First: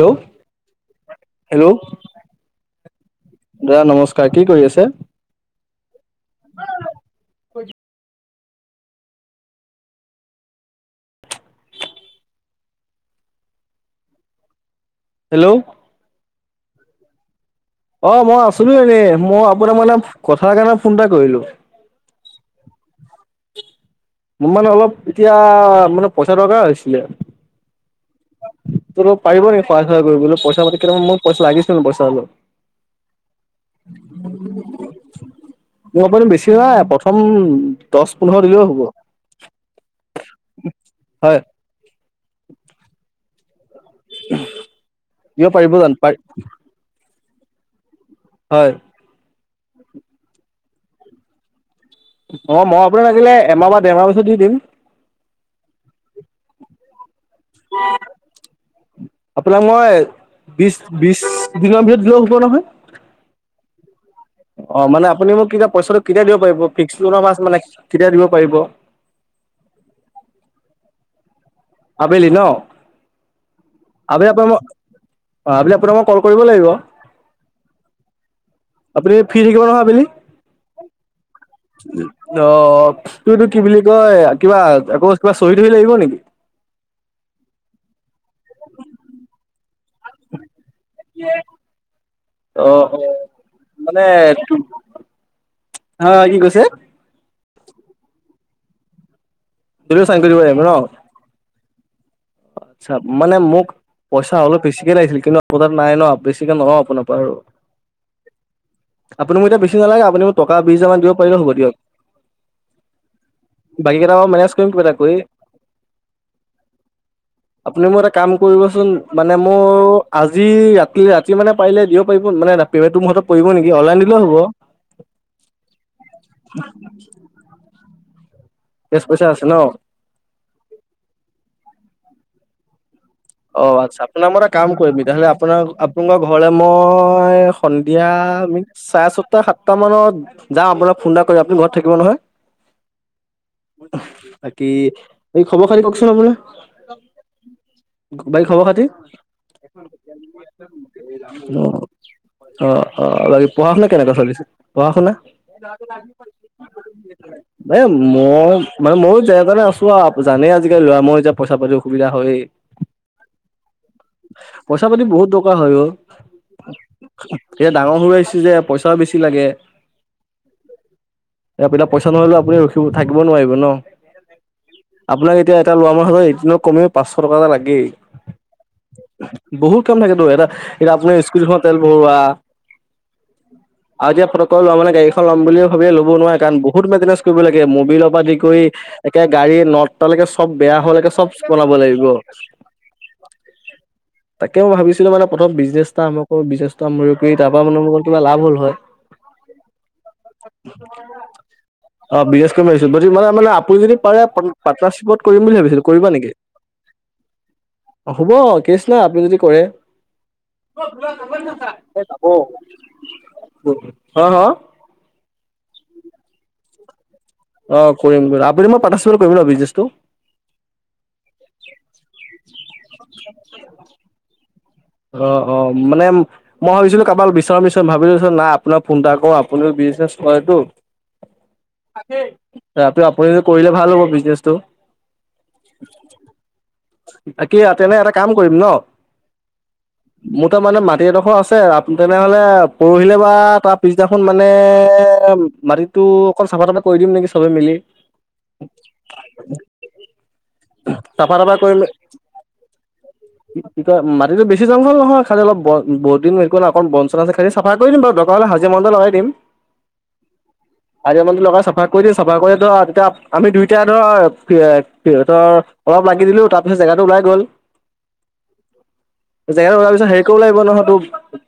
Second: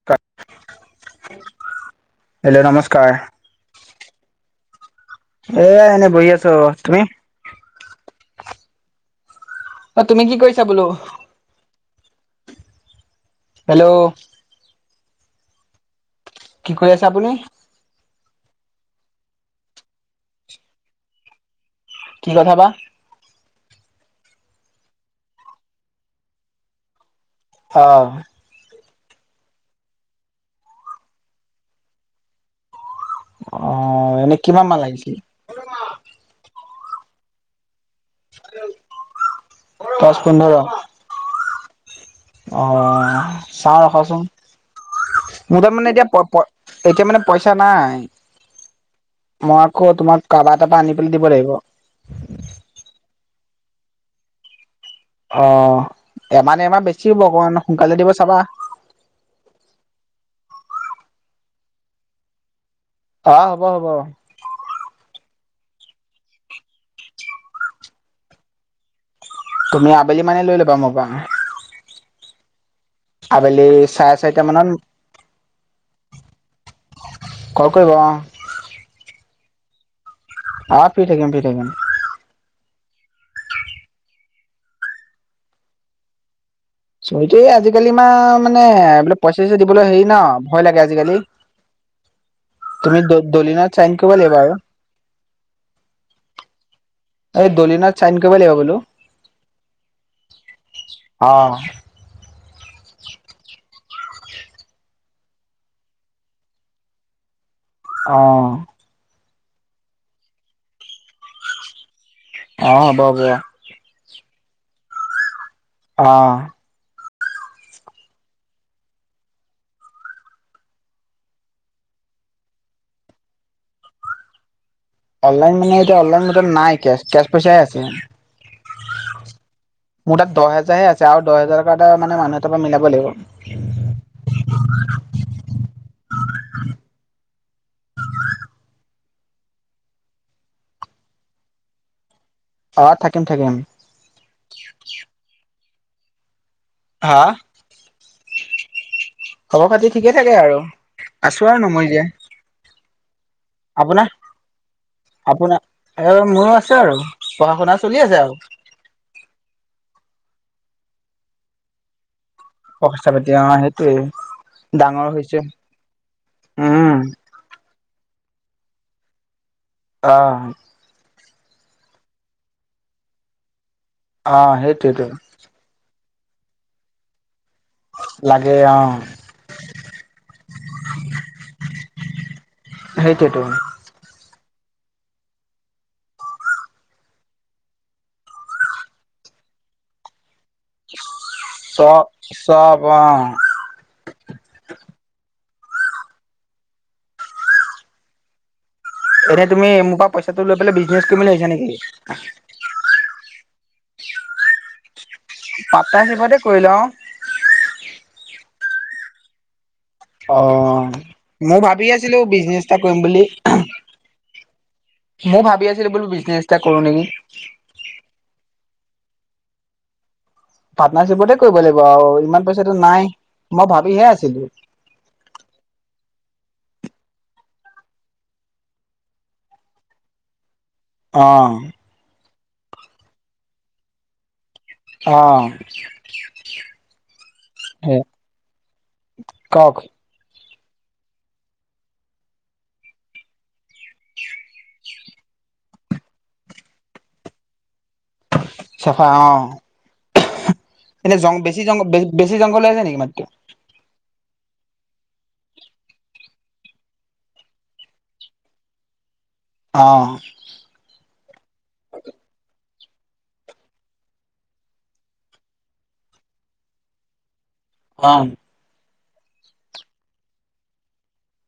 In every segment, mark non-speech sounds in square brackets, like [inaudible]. Hello! Hello! Hello নমস্কাৰ দাদা নমস্কাৰ কি কৰি আছে? এয়া এনে বহি আছো। তুমি? অঁ তুমি কি কৰিছা বোলো? হেল্লৌ! হেল্লৌ'' কি কৰি আছে আপুনি? অঁ মই আছিলো এনেই মই আপোনাৰ মানে কথাৰ কাৰণে ফোন এটা কৰিলোঁ। কি কথা বা? মোৰ মানে অলপ এতিয়া মানে পইচা দৰকাৰ হৈছিলে? অঁ! তোৰ পাৰিব নেকি সহায় চহাই কৰিবলে পইচা পাতি কেইটামান পইচা লাগিছিল পইচা অলপ। অঁ এনে কিমান মান লাগিছিল? মইপম বেছি হোৱাই প্ৰথম দহ পোন্ধৰ দিলেওঁ হ'ব। দচ পোন্ধৰ হয় আহ- চাওঁ ৰাখোচোন দিব মোৰ পাৰিব তাৰ জানো পাৰি পই পই এতিয়া মানে পইচা নাই। হয়ঁ! মই আকৌ তোমাক কাবাৰ তাপা আনি দিব লাগিব। অঁ মই আপোনাক লাগিলে এমাহ বা ডেৰমাহৰ পিছত দি দিম। অঁ এমা দেমাহ বেছি হ'ব ক কাইলে দিবা চাবা। আপোনাক মই বিশ বিশ দিনৰ ভিতৰত দিলো হৱ নহয়। অঁ হ'ব হ'ব। অঁ মানে আপুনি মোক এতিয়া পইচাটো কেতিয়া দিব পাৰিব ফিক্স কথা কোৱাচোন মানে কেতিয়া দিব পাৰিব? তুমি আবেলি মানে লৈ ল'বা মোৰ অহ। আবেলি ন। আবেলি- চাৰে আবেলি চাৰিটা আপোনাক মোক মানত অ আবেলি আপোনাক মোক কল কৰিব লাগিব। কল কৰিব অ আপুনি ফিৰি থাকিব নহয় আবেলি? অঁ ফিৰি থাকিম ফিৰি থাকিম। অঁ তটো কি বুলি কয় কিবা আকৌ কিবা চহি তহি লাগিব নেকি? চহী তয়ী আজিকালি মা মানে এইবিলাক- পইচা চইচা দিবলৈ হেৰি না ভয় লাগে আজিকালি। অ অ তুমি দ দলিনত চাইন কৰিব লাগিব আৰু অ কি কৈছে এই দলিনত চাইন কৰিব লাগিব বোলো দদিলত চাইন কৰি দিব লাগিব ন অ আচ্ছা মানে মোক পইচা অলপ বেছিকে লাগিছিল কিন্তু আপোনাৰ নাই ন বেছিকে নলওঁ আপোনাৰ পৰা আৰু অঁ আপুনি মোক এতিয়া বেছি নালাগে আপুনি মোক টকা বিছ হাজাৰমান দিব পাৰিলে হ'ব দিয়ক অ হ'ব হ'ব বকী কেইটকা মেনেস কৰিম কিবা এটা কৰি অ [inaudible] আপুনি মোক এটা কাম কৰিবচোন মানে মোৰ আজি ৰাতি ৰাতি মানে পাৰিলে দিব পাৰিব মানে [unintelligible] পেমেণ্টটো মোৰ হাতত পৰিব নেকি অন লাইন দিলেও হ'ব অনলাইন মানে এতিয়া অনলাইন মোৰ তাত নাই কেচ কেচ পইচাই আছে কেছ পইচা আছে ন মোৰ তাত দহ হেজাৰহে আছে আৰু দহ হাজাৰ এটা মানে মানুহ এটাৰ পৰা মিলাব লাগিব অ আচ্ছা আপোনাক মই এটা কাম কৰিম তেনেহলে আপোনাৰ আপোনাৰ ঘৰলে মই সন্ধিয়া চাৰেছটা সাতটা মানত যাম আপোনাক ফোন এটা কৰি আপুনি ঘৰত থাকিব নহয় অঁ থাকিম থাকিম [unintelligible] বাকী এই খবৰ খাতি কওকচোন আপোনৰ হা বাকী খবৰ খাতি খবৰ খাতি ঠিকে থাকে আৰু আছো [unintelligible] আৰু নমৰি জীয়াই আহ অ অ বাকী পঢ়া শুনা আপোনাৰ কেনেকা চলিছে পঢ়া-শুনা আপোনাৰ এ মোৰো আছে আৰু পঢ়া শুনা এই চলি আছে আৰু মই মানে ময়ো যেনে তেনে আছো আৰু জানেইে আজিকালি ল'ৰা ময়ো পইচা পাতি অসুবিধা হয়েই ফস্ক ছেভেণ্টিন অহ সেইটোৱে পইচা পাতি বহুত দৰকাৰ হয় অ উম এতিয়া ডাঙৰ হৈ আহিছো যে পইচাও বেছি লাগে অ এতিয়া পইচা নহ'লেও আপুনি ৰখিব থাকিব নোৱাৰিব ন আহ সেইটোৱেতো আপোনাক এতিয়া এটা ল'ৰা মানুহৰ হাতত এদিনত কমেও পাঁচশ টকা এটা লাগেই লাগে অ বহুত কাম থাকেতো এটা এতিয়া আপুনি স্কুটিখনত তেল ভৰোৱা সেইটোয়েটো আজিয়ে পটককে লোৱা মানে গাড়ী এখন ল'ম বুলি ভাবিলে ল'ব নোৱাৰে কাৰণ বহুত মেইনটেনেঞ্চ কৰিব লাগে মবিলৰে পৰা আদি কৰি একে গাড়ীৰ নট এটালৈকে চব বেয়াহোৱালৈকে চব বনাব চব লাগিব চব অঁ তাকে মই ভাবিছিলো মানে প্ৰথম বিজনেছ ‌এটা আৰম্ভ কৰো বিজনেছটো আৰম্ভণি কৰি তাৰ পৰা মানে কিবা অলপ লাভ হ'ল হয় এতিয়া তুমি মোৰ পৰা পইচাটো লৈ পেলাই বিজনেচ কৰিম বুলি ভাহিছা অ নেকি বিজনেছ কৰিম বুলি ভাবিছো মানে আপুনি যদি পাৰে পা পাৰ্টনাৰশ্বিপত কৰিম বুলি ভাবিছিলো কৰিবা নেকি পাৰ্টনাৰশ্বিপতে কৰি লওঁ হ'ব কেচ নাই আপুনি যদি কৰে অ মই ভাবি আছিলো বিজনেছ এটা কৰিম বুলি হা হা মই ভাবি আছিলো বোলো বিজনেছ এটা কৰো নেকি অ কৰিম আপুনি মই পাৰ্টনাৰশ্বিপত কৰিম ন বিজনেছটো পাৰ্টনাৰশ্বিপতে কৰিব লাগিব আৰু ইমান পইচাটো নাই মই ভাবিহে আছিলো অ' অ' মানে মই ভাবিছিলো [unintelligible] বিচাৰিম ভাবিলো নাই আপোনাক ফোন এটা কৰো আপুনিও বিজনেছ কৰেটো। অ'। [unintelligible] আপুনিটো কৰিলে ভাল হ'ব বিজনেছটো অ [unintelligible] সেই তেনে এটা কাম কৰিম ন। কওক। মোৰ তাৰ মানে মাটি এডখৰ আছে তেনেহলে পৰহিলে বা তাৰ পিছদিনাখন মানে মাটিতো অকন চাফা-তাফা কৰি দিম নেকি চবে মিলি। চাফা অ'। এনে চাফা জং বেছি জং বে-বেছি জংঘল হৈ আছে নেকি মাটিটো। কি কি কয় মাটিটো বেছি জংঘল নহয়, খালী অলপ ব বহুত দিন হেৰি কৰা নাই অকণ বন চন আছে খালী চফা কৰি দিম বাৰু, দৰকাৰ হ'লে হাজিৰা মানুহ এটা লগাই দিম। অ'। হাজিৰা মানুহটো লগাই চাফা কৰি দি চাফা কৰি ধ তেতিয়া আমি দুইটাই ধৰ [unintelligible] ত' অলপ লাগি দিলো তাৰ পিছত জেগাটো ওলাই গ'ল। অ'। জেগাটো ওলোৱাৰ পিছত হেৰি কৰিব লাগিব নহয় তোক,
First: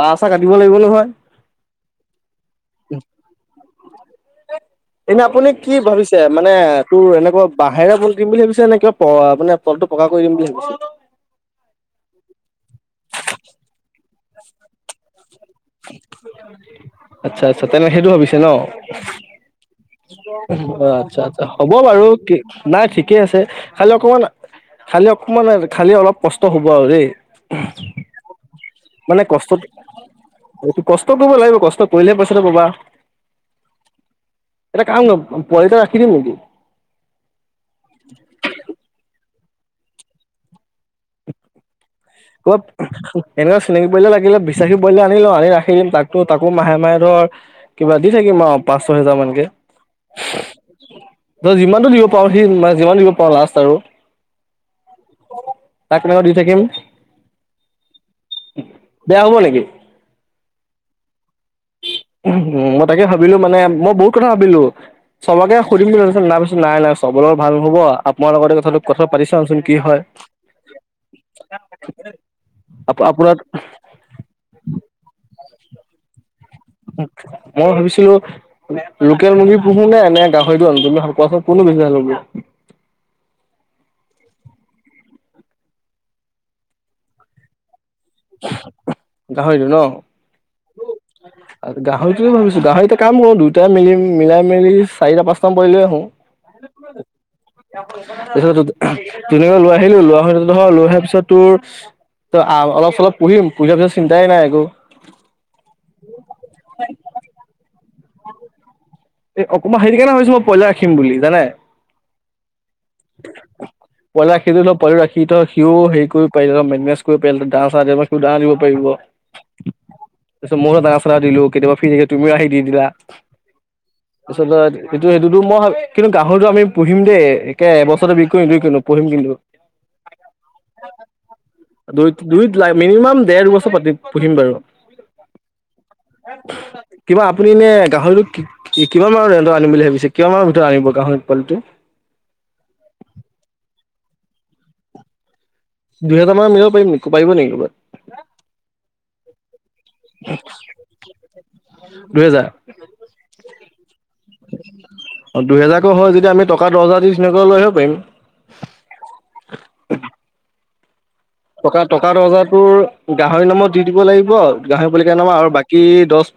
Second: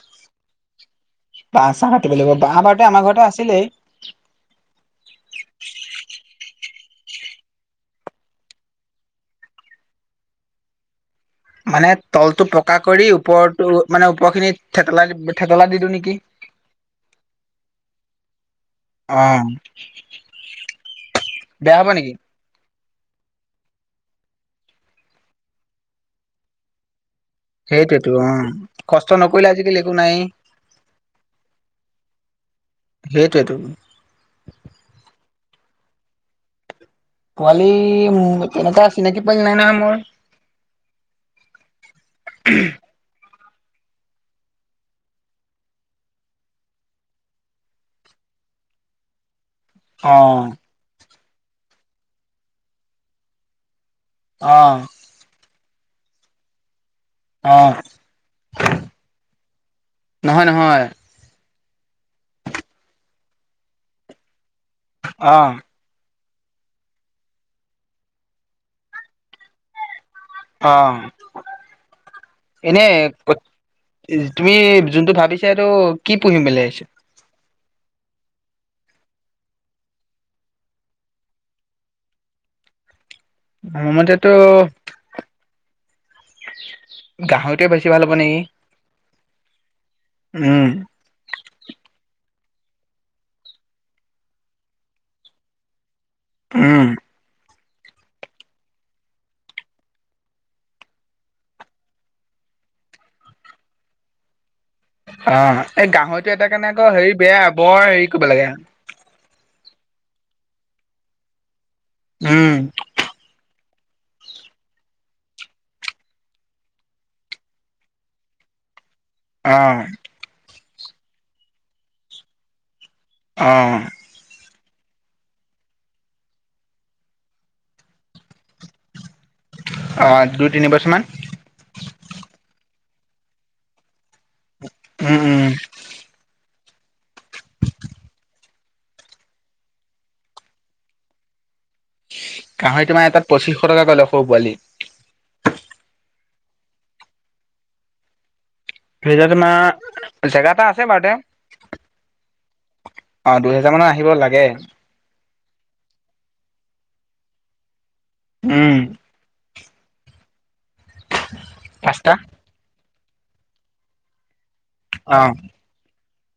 বাঁহ চাহ কাটিব লাগিব নহয়। বাঁহ চাহ কাটিব লাগিব, বাঁহ বাৰুতে আমাৰ ঘৰতে আছিলেই। এনে আপুনি কি ভাবিছে মানে তোৰ এনেকুৱা বাঁহেৰে দিম বুলি ভাবিছে নে কিবা প মানে তলটো পকা কৰি দিম বুলি ভাবিছে। মানে তলটো পকা কৰি ওপৰটো মানে ওপৰখিনি থেতেলা দি দিওঁ নেকি। আচ্ছা আচ্ছা তেনে সেইটো ভাবিছে ন! অ' অ আচ্ছা আচ্ছা হ'ব বেয়া বাৰু নেকি কি নাই ঠিকেই আছে, খালি অকমান খালি অকমান খালি অলপ কষ্ট হ'ব আৰু দেই। সেইটোৱেইটো অ' কষ্ট নকৰিলে আজিকালি একো নাইয়ে। এইটো কষ্ট কৰিব লাগিব, কষ্ট কৰিলেহে পইচাটো পাবা। সেইটোৱেতো এটা কাম কৰিম পো পোৱালি এটা ৰাখি দিম নেকি? পোৱালী, মো তেনেকুৱা চিনাকি পোৱালী নাই নহয় মোৰ। [unintelligible] এনেকুৱা চিনাকী পোৱালী এটা লাগিলে বিশ্বাসী পোৱালী এটা আনি ল' আনি ৰাখি ল' তাকটো তাকো মাহে মাহে ধৰ কিবা দি থাকিম আৰু পাঁচ-ছয় হেজাৰ মানকে। অ'। [unintelligible] তই যিমানটো দিব পাৰ' সি যিমান দিব পাৰ' লাষ্ট আৰু। অ'। তাক সেনেকে দি থাকিম। অ'। বেয়া হ'ব নেকি? নহয় নহয় মই তাকে ভাবিলো মানে, মই বহুত কথা ভাবিলো। অ চবকে সুধিম বুলি ভাবিছিলোঁ নাই নাই চবৰ লগত ভাল নহ'ব। আপোনাৰ লগতে কথাটোকথা পাতি চাওঁচোন কি হয়? অ'এনেই আপোনাৰ তুমি যোনটো ভাবিছা, এইটো কি পুহিম বুলি ভাবিছা? মই ভাবিছিলোঁ লোকেল মুৰ্গী পুহো নে, নে গাহৰিটো আনো তুমি কোৱাচোন কোনটো বেছি ভাল হব? আমাৰ মতেটো গাহৰিটোৱে বেছি ভাল হ'ব নেকি? উম। [unintelligible] আ গাহৰিটোৱে ভাবিছোঁ গাহৰিটোৱে কামোৰো দুইটাই মিলি - মিলাই -মিলি চাৰিটা - পাঁচটামান পোৱালী লৈ আহোঁ। উম [inaudible] এইটোত তো, তোলেও লৈ আহিলো, লৈ অহা নহয় লৈ অহা পিছত তোৰ ত আ অলপ চলপ পঢ়িম, পঢি লোৱা পিছত চিন্তাই নাই একো হাঁ এই এই গাহৰিতটো এটাৰ কাৰণে আকৌ হেৰি বেয়া বৰ হেৰি কৰিব লাগে এ অকণমান হেইটো কাৰনে ভাবিছো মই পইলা ৰাখিম বুলি, জানে? উম। [inaudible] পোৱালি ৰাখিবি ল পোৱালি ৰাখি ধৰ সি ত' সিও হেৰি কৰি পাৰিলে হ মনটেনেজ কৰিব পাৰিলে হয় দানা চানা দি টো দানা দিব পাৰিব। অঁহ তাৰপিছত ময়ো ডানা চানা দিলো, কেতিয়াবা ফ্ৰি হৈ তুমিও আহি দি দিলা। অঁহ। পিছতে এইটো সেইটোত মই, কিন্তু গাহৰিটো আমি পুহিম দেই। একে এবছৰতে বিকি কৰিম কিনো পুহিম কিন্তু। অঁ দুই তিনিবছৰ মান দুই দুইত নাই মিনিমাম দেৰ বছৰ পাতি পুহিম বাৰু। উম উম। কিবা আপুনি ইনে গাহৰিটো কি কিমানৰ ৰেঞ্জৰ আনিম বুলি ভাবিছে? কিমানৰ মানৰ ভিতৰত আনিব গাহৰি পোৱালিটো? গাহৰিটো মানে এটাত তাত পঁচিশ টকা কৈ লয় সৰু পোৱালি। দুহেজাৰ মান লৈ আহিব পাৰিম নি? পাৰিব নেকি ক'বাত? দুহেজাৰ তোমাৰ জেগা এটা আছে বাৰু তে দু হেজাৰ? অঁ দুহেজাৰ মানত আহিব লাগে। অ' দুহেজাৰকো হয় যদি আমি টকা দহ হজাৰ দি ধুনীয়াকৈ লৈ আহিব পাৰিম। উম। টকা টকা পাঁচটা দহ হাজাৰ তোৰ গাহৰি নামত দি দিব লাগিব, গাহৰি পোৱালি কেইটা অ নামত আৰু বা কি দচ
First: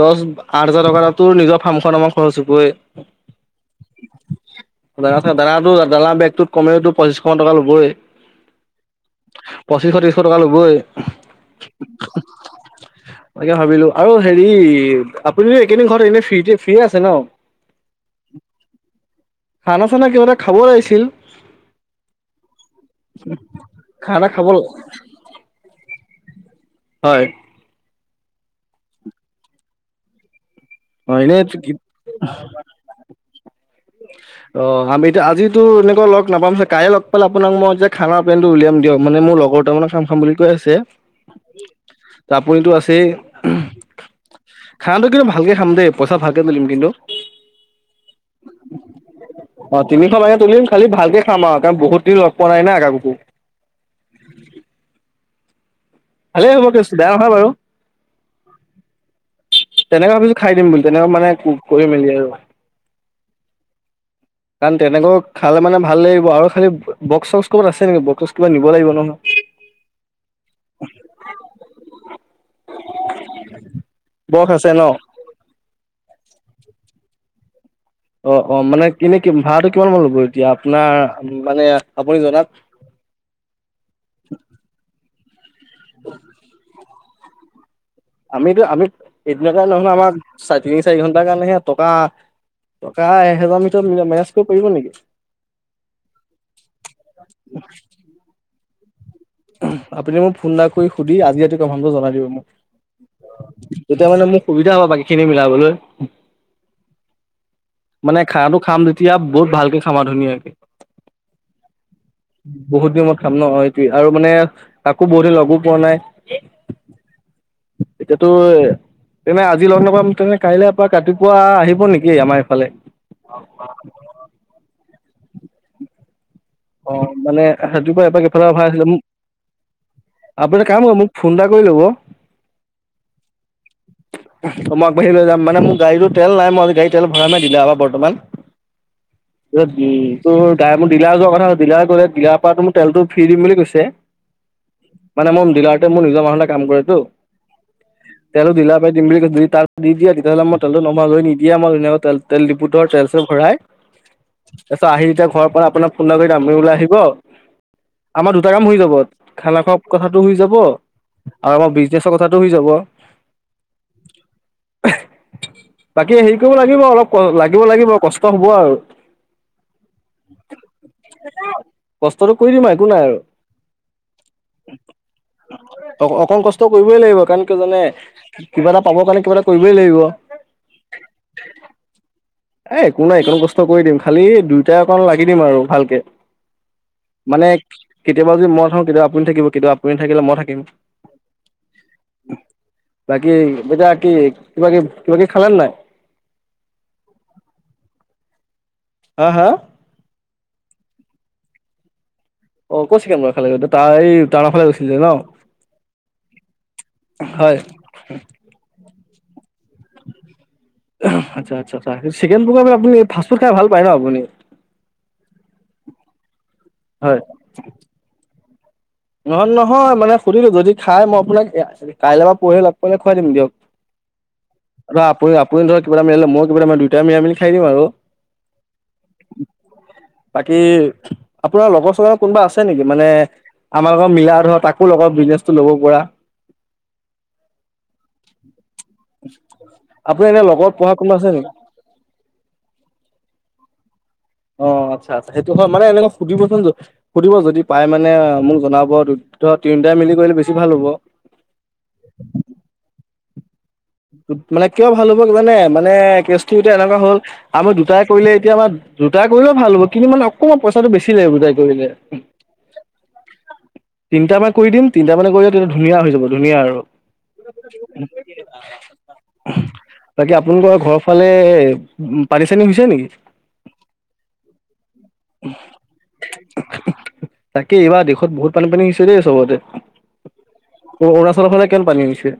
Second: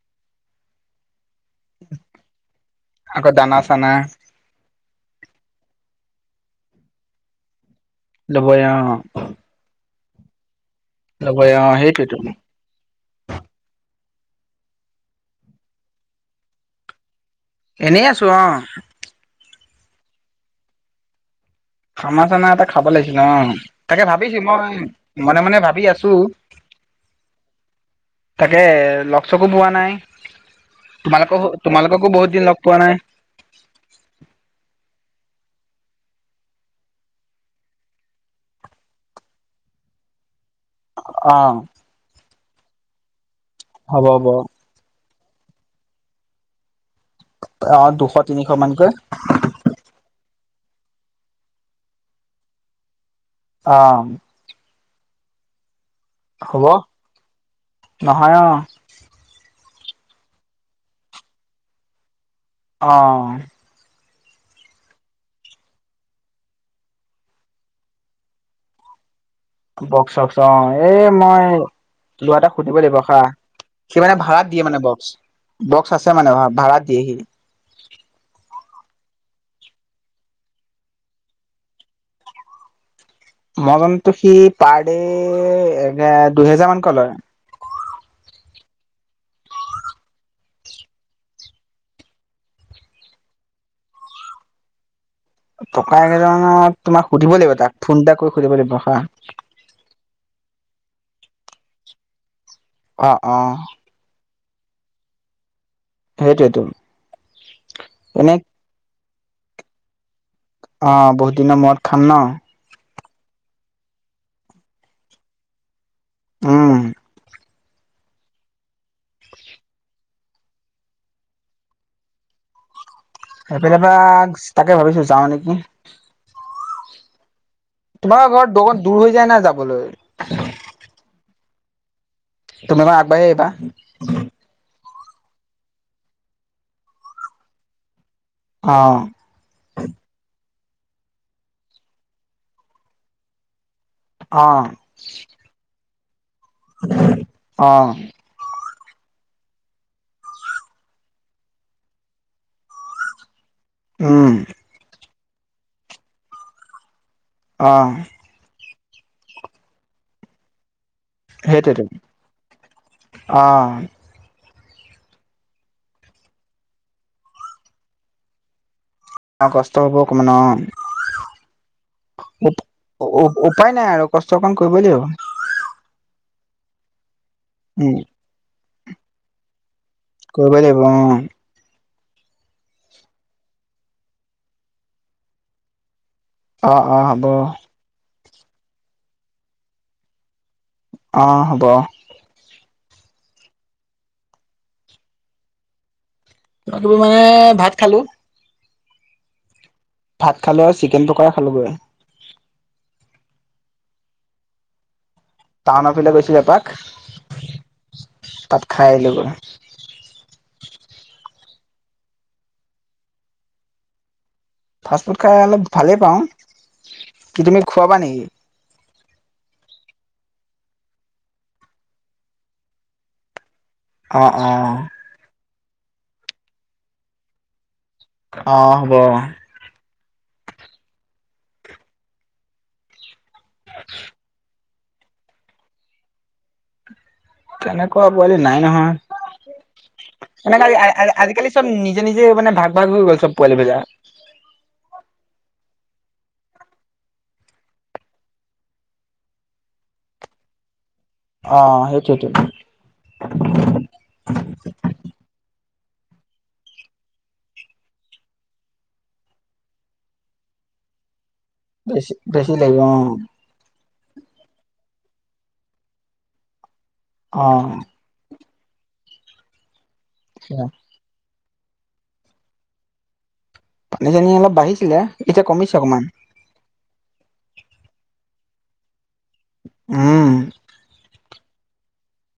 দচ আঠ হাজাৰ টকা তোৰ নিজৰ ফাম খন নামত খৰচ হ'বই। আকৌ দানা চানা দানা চানা, দানাটো দানা বেগটোত কমেও টোৰ পঁচিশ মান টকা ল'বই। ল'বই অঁ। পঁছিশ ত্ৰিচ শ টকা ল'বই। ল'বই অঁ, সেইটোৱেতো। তাকে ভাবিলো আৰু হেৰি, আপুনি এইকেইদিন ঘৰত এনে ফ্ৰী ফ্ৰীয়ে আছে ন'? এনেই আছো অঁ। খানা চানা কিবা এটা খাব লাগিছিল। খানা চানা এটা খাব লাগিছিল অঁ। তাকে খানা ভাবিছো খাব মই মনে মনে ভাবি আছো। হয়। তাকে ল'গ চকো পোৱা নাই। অ এনে তোমালোকহু তোমালোককো বহুত দিন ল'গ পোৱা নাই। [inaudible] অ' আমি এতিয়া আজিতো এনেকৈ ল'গ নাপাম চাগে, কাইলে ল'গ পালে আপোনাক মই যে খানা পেনটো উলিয়াম দিয়ক মানে মোৰ লগৰ দুটামানে খাম খাম বুলি কৈ আছে। অ। আপুনিতো আছেই। হ'ব, হ'ব। খানাটো কিন্তু ভালকে খাম দেই পইচা ভালকে টুলিম কিন্তু। অ দুশ তিনিশ মানতকৈ। অ তিনিশ মানে তুলিম খালি ভালকে খাম আৰু কাৰণ বহুত দিন লগ পোৱা নাই না কাকো। অ। ভালেই হ'ব কেছ বেয়া নহয় বাৰু। নহয় অ। তেনেকুৱা ভাবিছো খাই দিম বুলি তেনেকুৱা মানে কৰি মেলি আৰু। অঁ। কাৰণ তেনেকৈ খালে মানে ভাল লাগিব আৰু খালী বক্স চক্স ক'বাত আছে নেকি বক্স চক্স কিবা নিব লাগিব নহয়। বক্স চক্স অ এই মই ল'ৰা এটাক সুধিব লাগিব ৰখা। সি মানে ভাড়াত বক্স দিয়ে আছে মানে ন বক্স। বক্স আছে মানে ভাড়াত দিয়ে সি। অ অ মানে কিনে ভাড়াটো কিমান মান ল'ব এতিয়া আপোনাৰ মানে আপুনি জনাক? মই জনাটো সি পাৰডে এ দুই হেজাৰ মানকৈ লয়। আমিতো আমি এদিনৰ কাৰণে নহয় আমাৰ চাৰি তিনি চাৰি ঘন্টাৰ কাৰণেহে টকা টকা এহেজাৰৰ ভিতৰত মেনেজ কৰিব নেকি? টকা এহেজাৰ মানত তোমাক সুধিব লাগিব তাক ফোন এটা কৰি সুধিব লাগিব ৰখা। আপুনি মোক ফোন এটা কৰি সুধি আজিটো কম ফ্ৰমটো জনাই দিব মোক। অ, অ। তেতিয়া মানে মোৰ সুবিধা হ'ব বাকী খিনি মিলাবলৈ সেইটোৱেতো মানে এনে খানাটো খাম যেতিয়া বহুত ভালকে খাম ধুনীয়াকে। অ বহুত দিনৰ মূৰত খাম ন। বহুত দিন মুৰত খাম ন সেইটোৱে আৰু মানে কাকো বহুতদিন লগো পোৱা নাই। উম। এতিয়া তো তেনে আজি লগ নাপাম তেনে কাইলৈ এপাক ৰাতিপুৱা আহিব নেকি আমাৰ ইফালে? সেইফালে এপাক তাকে ভাবিছো যাওঁ নেকি। অ মানে ৰাতিপুৱা তোমাৰ এপাক এফালে ঘৰত অহা আছিলে দূৰ হৈ যায় না যাবলৈ মোক আপুনি এটা কাম কৰিব মোক ফোন এটা কৰি ল'ব। তুমি এক বাঢ় আগবাঢ়ি আহিবা। মই আগবাঢ়ি লয় যাম মোৰ গাড়ীতো তেল নাই মই আজি গাড়ী তেল ভৰা়ম হে ডিলাৰ পৰা বৰ্তমান। অ। তাৰপিছত উম তোৰ মোৰ ডিলাৰ যোৱা কথা ডিলাৰ কলে ডিলাৰ পৰা মোক তেলটো ফ্ৰিৰি দিম বুলি কৈছে। অ মানে মোৰ ডিলাৰতে মোৰ নিজৰ মানুহ এটাই কাম কৰেতো। অ তেল ডিলাৰ পৰাই দিম বুলি যদি তাত নিদিয়ে তেতিয়াহ'লে মই তেলটো নভৰাও লৈ নিদিয়ে মই তেনেহলে তেল ডিপুতৰ তেল তেল টো ভৰাই। উম। তাৰপিছত ঘৰৰ পৰা আপোনাক ফোন এটা কৰি যাম আপুনি ওলাই আহিব। আহ। আমাৰ দুটা কাম হৈ যাব খানা খোৱা কথাটো হয় যাব। আৰু আমাৰ সেইটোৱেতো বিজনেছৰ কথাটো হৈ যাব। অ বাকী হেৰি কৰিব লাগিব অলপ লাগিব লাগিব কষ্ট হব আৰু। অ কষ্ট হ'ব অকমান অ কুও কষ্টটো উ, উপ কৰি দিম আৰু একো নাই উ আৰু উ উপায় নাই আৰু কষ্ট অকন কৰিবই লাগিব। গছবোৰে অ অকন কষ্ট কৰিবই লাগিব কাৰণ কিয় জানে উম কিবা এটা পাব কাৰণে কিবা এটা কৰিবই লাগিব। কৰিবই লাগিব অ অ অ। এ একো নাই একণো কষ্ট কৰি দিম খালি দুইটাই অকণ লাগি দিম আৰু ভালকে। অ অ হ'ব। মানে কেতিয়াবা যদি মই থাকো কতিয়াবা আপুনি থাকিব কেতিয়া আপুনি নাথাকিলে মই থাকিম। অঁ হ'ব। উমহ, বাকী এতিয়া কি কিবা-কিব কিবা-কিবি খালে নে নাই? [unintelligible] মানে ভাত খালোঁ। হা হা। ভাত খালো আৰু চিকেন পকঢ়া খালোগৈ। অ ক'ত চিকেন পকঢ়া খালেগে টাও এই টাউনৰফালে গৈছিলি যে ন। টাউনৰ ফালে গৈছিলো এপাক হয় তাত খাই আহিলো গৈ। এ হুম্ আচ্ছা আচ্ছা, তাকে চিকেন পকঢ়া মানে আপুনি ফাষ্টফুড খাই ভাল পায় ন আপুনি। ফাষ্টফুড খাই অলপ ভালেই পাওঁ হয় কি তুমি খোৱাবা নেকি? নহয় নহয় মানে সুধিলো যদি খায় মই আপোনাক কাইলৈ পৰহিলৈ লগ পালে খোৱাই দিম দিয়ক। অ অ। আৰু আপু আপুনি ধৰক কিবা এটা মিলালে মইয়ো কিবা এটা মিলাই দুইটাই মিলাইমিলি খাই দিম আৰু অ হ'ব। উমহ বাকী আপোনাৰ লগৰ-চগৰ কোনোবা আছে নেকি মানে আমাৰ লগৰ মিলা ধৰা তাকো লগত বিজনেচটো ল'ব পৰা। তেনেকুৱা পোৱালি নাই আপোনাৰ নহয় এনে এনেকা লগত আজি আ পঢ়া আ কোনোবা আছে নেকি? আজিকালি চব নি নিজে নিজে মানে ভাগ- ভাগ হৈ গৈছে পোৱালিবিলাক। অ আচ্ছা আচ্ছা এইটো হয় মানে এনেকা সুধিব চোন য সুধিব যদি পাই মানে মোক জনাব দুটা তিনিটাই মিলি কৰিলে বেছি ভাল হ'ব। অ অ, সেইটোৱেটো। উমহ মানে কিয় ভাল হ'ব কি মানে মানে কেচটো এতিয়া এনেকুৱা হ'ল হে হে আমাৰ দুটাই কৰিলে এতিয়া আমাৰ দুটাই কৰিলেও ভাল হব কিন্তু মানে অকণমান পইচাটো বেছি লাগিব দে। বেছি বেছি লাগিব অ অ। তিনিটামান কৰি দিম তিনিটামানে কৰিলে তেতিয়া ধুনীয়া হৈ যাব ধুনীয়া আৰু অঁ অ। উম হু, বাকী আচ্ছা আপোনালোকৰ ঘৰৰ ফালে পানী-চানী হৈছে নেকি। পানী-চানী অলপ বাঢ়িছিলে এতিয়া কমিছে অকমান। ঠি টু টাকি টাকি, তাকেই এইবাৰ দেশত বহুত পানী পানী হৈছে দেই চবতে। উম। অ অৰুণাচলৰ ফালে কেন পানী হৈছে?